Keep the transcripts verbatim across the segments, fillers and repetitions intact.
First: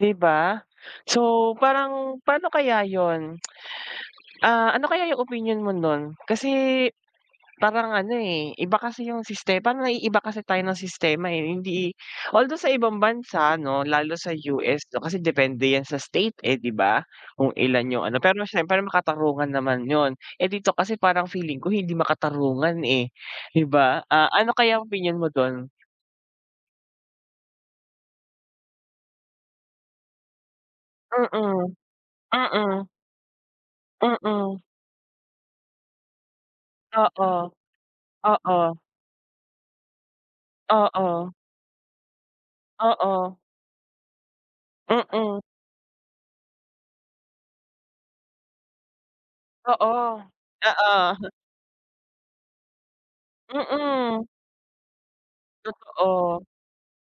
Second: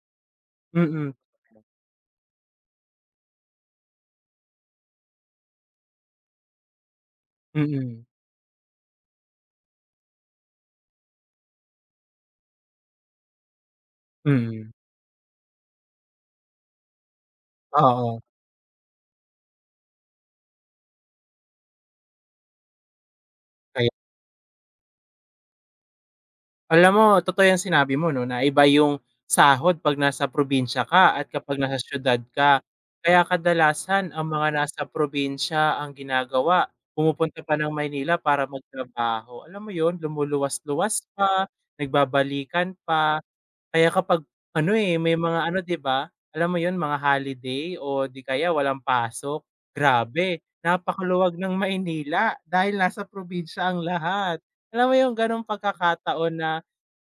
Di ba? Mm. So parang pano kaya 'yun, ah, ano kaya 'yung opinyon mo nun, kasi parang Mm. ano eh, iba kasi 'yung sistema parang naiiba kasi tayo ng sistema eh, hindi although sa ibang bansa ano lalo sa Mm. U-S 'no, kasi depende 'yan sa state eh, di ba, kung ilan 'yung ano, Oo. pero siyempre makatarungan naman 'yun eh, dito kasi parang feeling ko hindi makatarungan eh, di Kaya ba? Ah, ano kaya opinyon mo do'n? Alam mo totoo 'yang sinabi mo 'no, na iba 'yung sahod 'pag nasa probinsya ka at kapag Mm, nasa siyudad ka, mm. kaya kadalasan ang mga Mm. nasa probinsya ang ginagawa pumupunta Oo, pa ng Maynila para oo. magtrabaho. Alam mo 'yun, lumuluwas luwas Oo. pa, nagbabalikan pa, Oo. kaya kapag ano eh, may Mm. mga ano di ba, alam mo 'yun, mga holiday o di kaya walang pasok, Oo, grabe oo. napakaluwag ng Maynila, dahil nasa probinsya ang Mm. lahat. Alam mo 'yung gano'ng pagkakataon Totoo. na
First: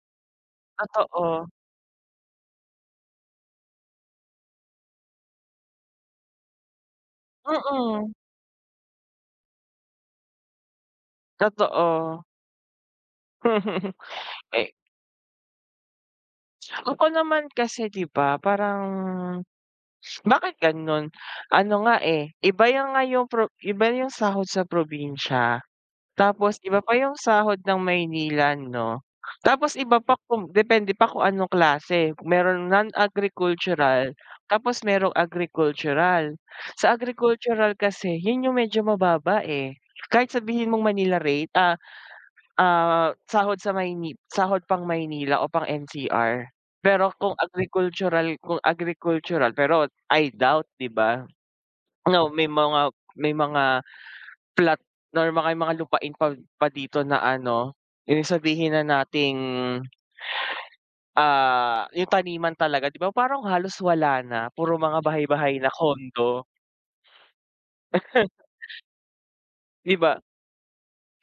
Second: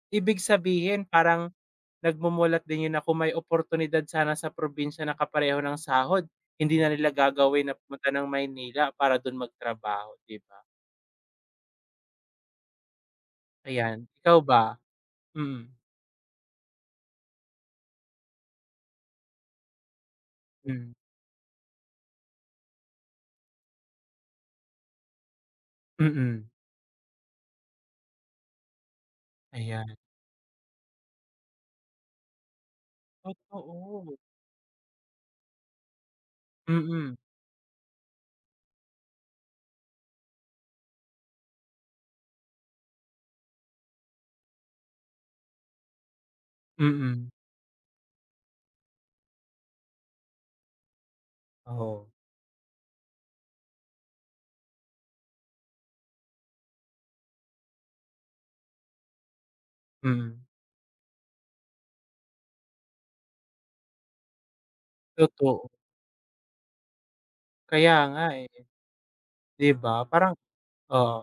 ibig sabihin Totoo. parang nagmumulat din 'yun na kung may oportunidad sana sa probinsya na kapareho ng sahod hindi na nila gagawin na pumunta Mm. ng Maynila para do'n magtrabaho, di ba? Totoo. Ayan ikaw Eh ba? Mm. Ako naman kasi di ba, parang bakit Mm. gano'n, ano nga eh, iba 'yung nga 'yung pro 'yung iba yung sahod sa probinsya, Mm. tapos iba pa 'yung sahod ng Maynila 'no, tapos Ayan. iba pa kung depende pa kung anong klase, merong non-agricultural Totoo. tapos merong agricultural. Sa Mm. agricultural kasi 'yun 'yung medyo mababa eh, kahit sabihin mong Manila rate, a a sahod sa Mayni sahod pang Manila o pang N-C-R, pero Mm. kung agricultural, kung agricultural pero I doubt, di ba? Oo. No, may mga may mga plot or may mga lupain pa pa dito na ano 'yung sabihin na nating Mm. Ah, 'yung taniman talaga di ba, parang halos wala na, puro mga bahay bahay na, Totoo. condo. Kaya nga eh, di ba? Di ba? Parang oo.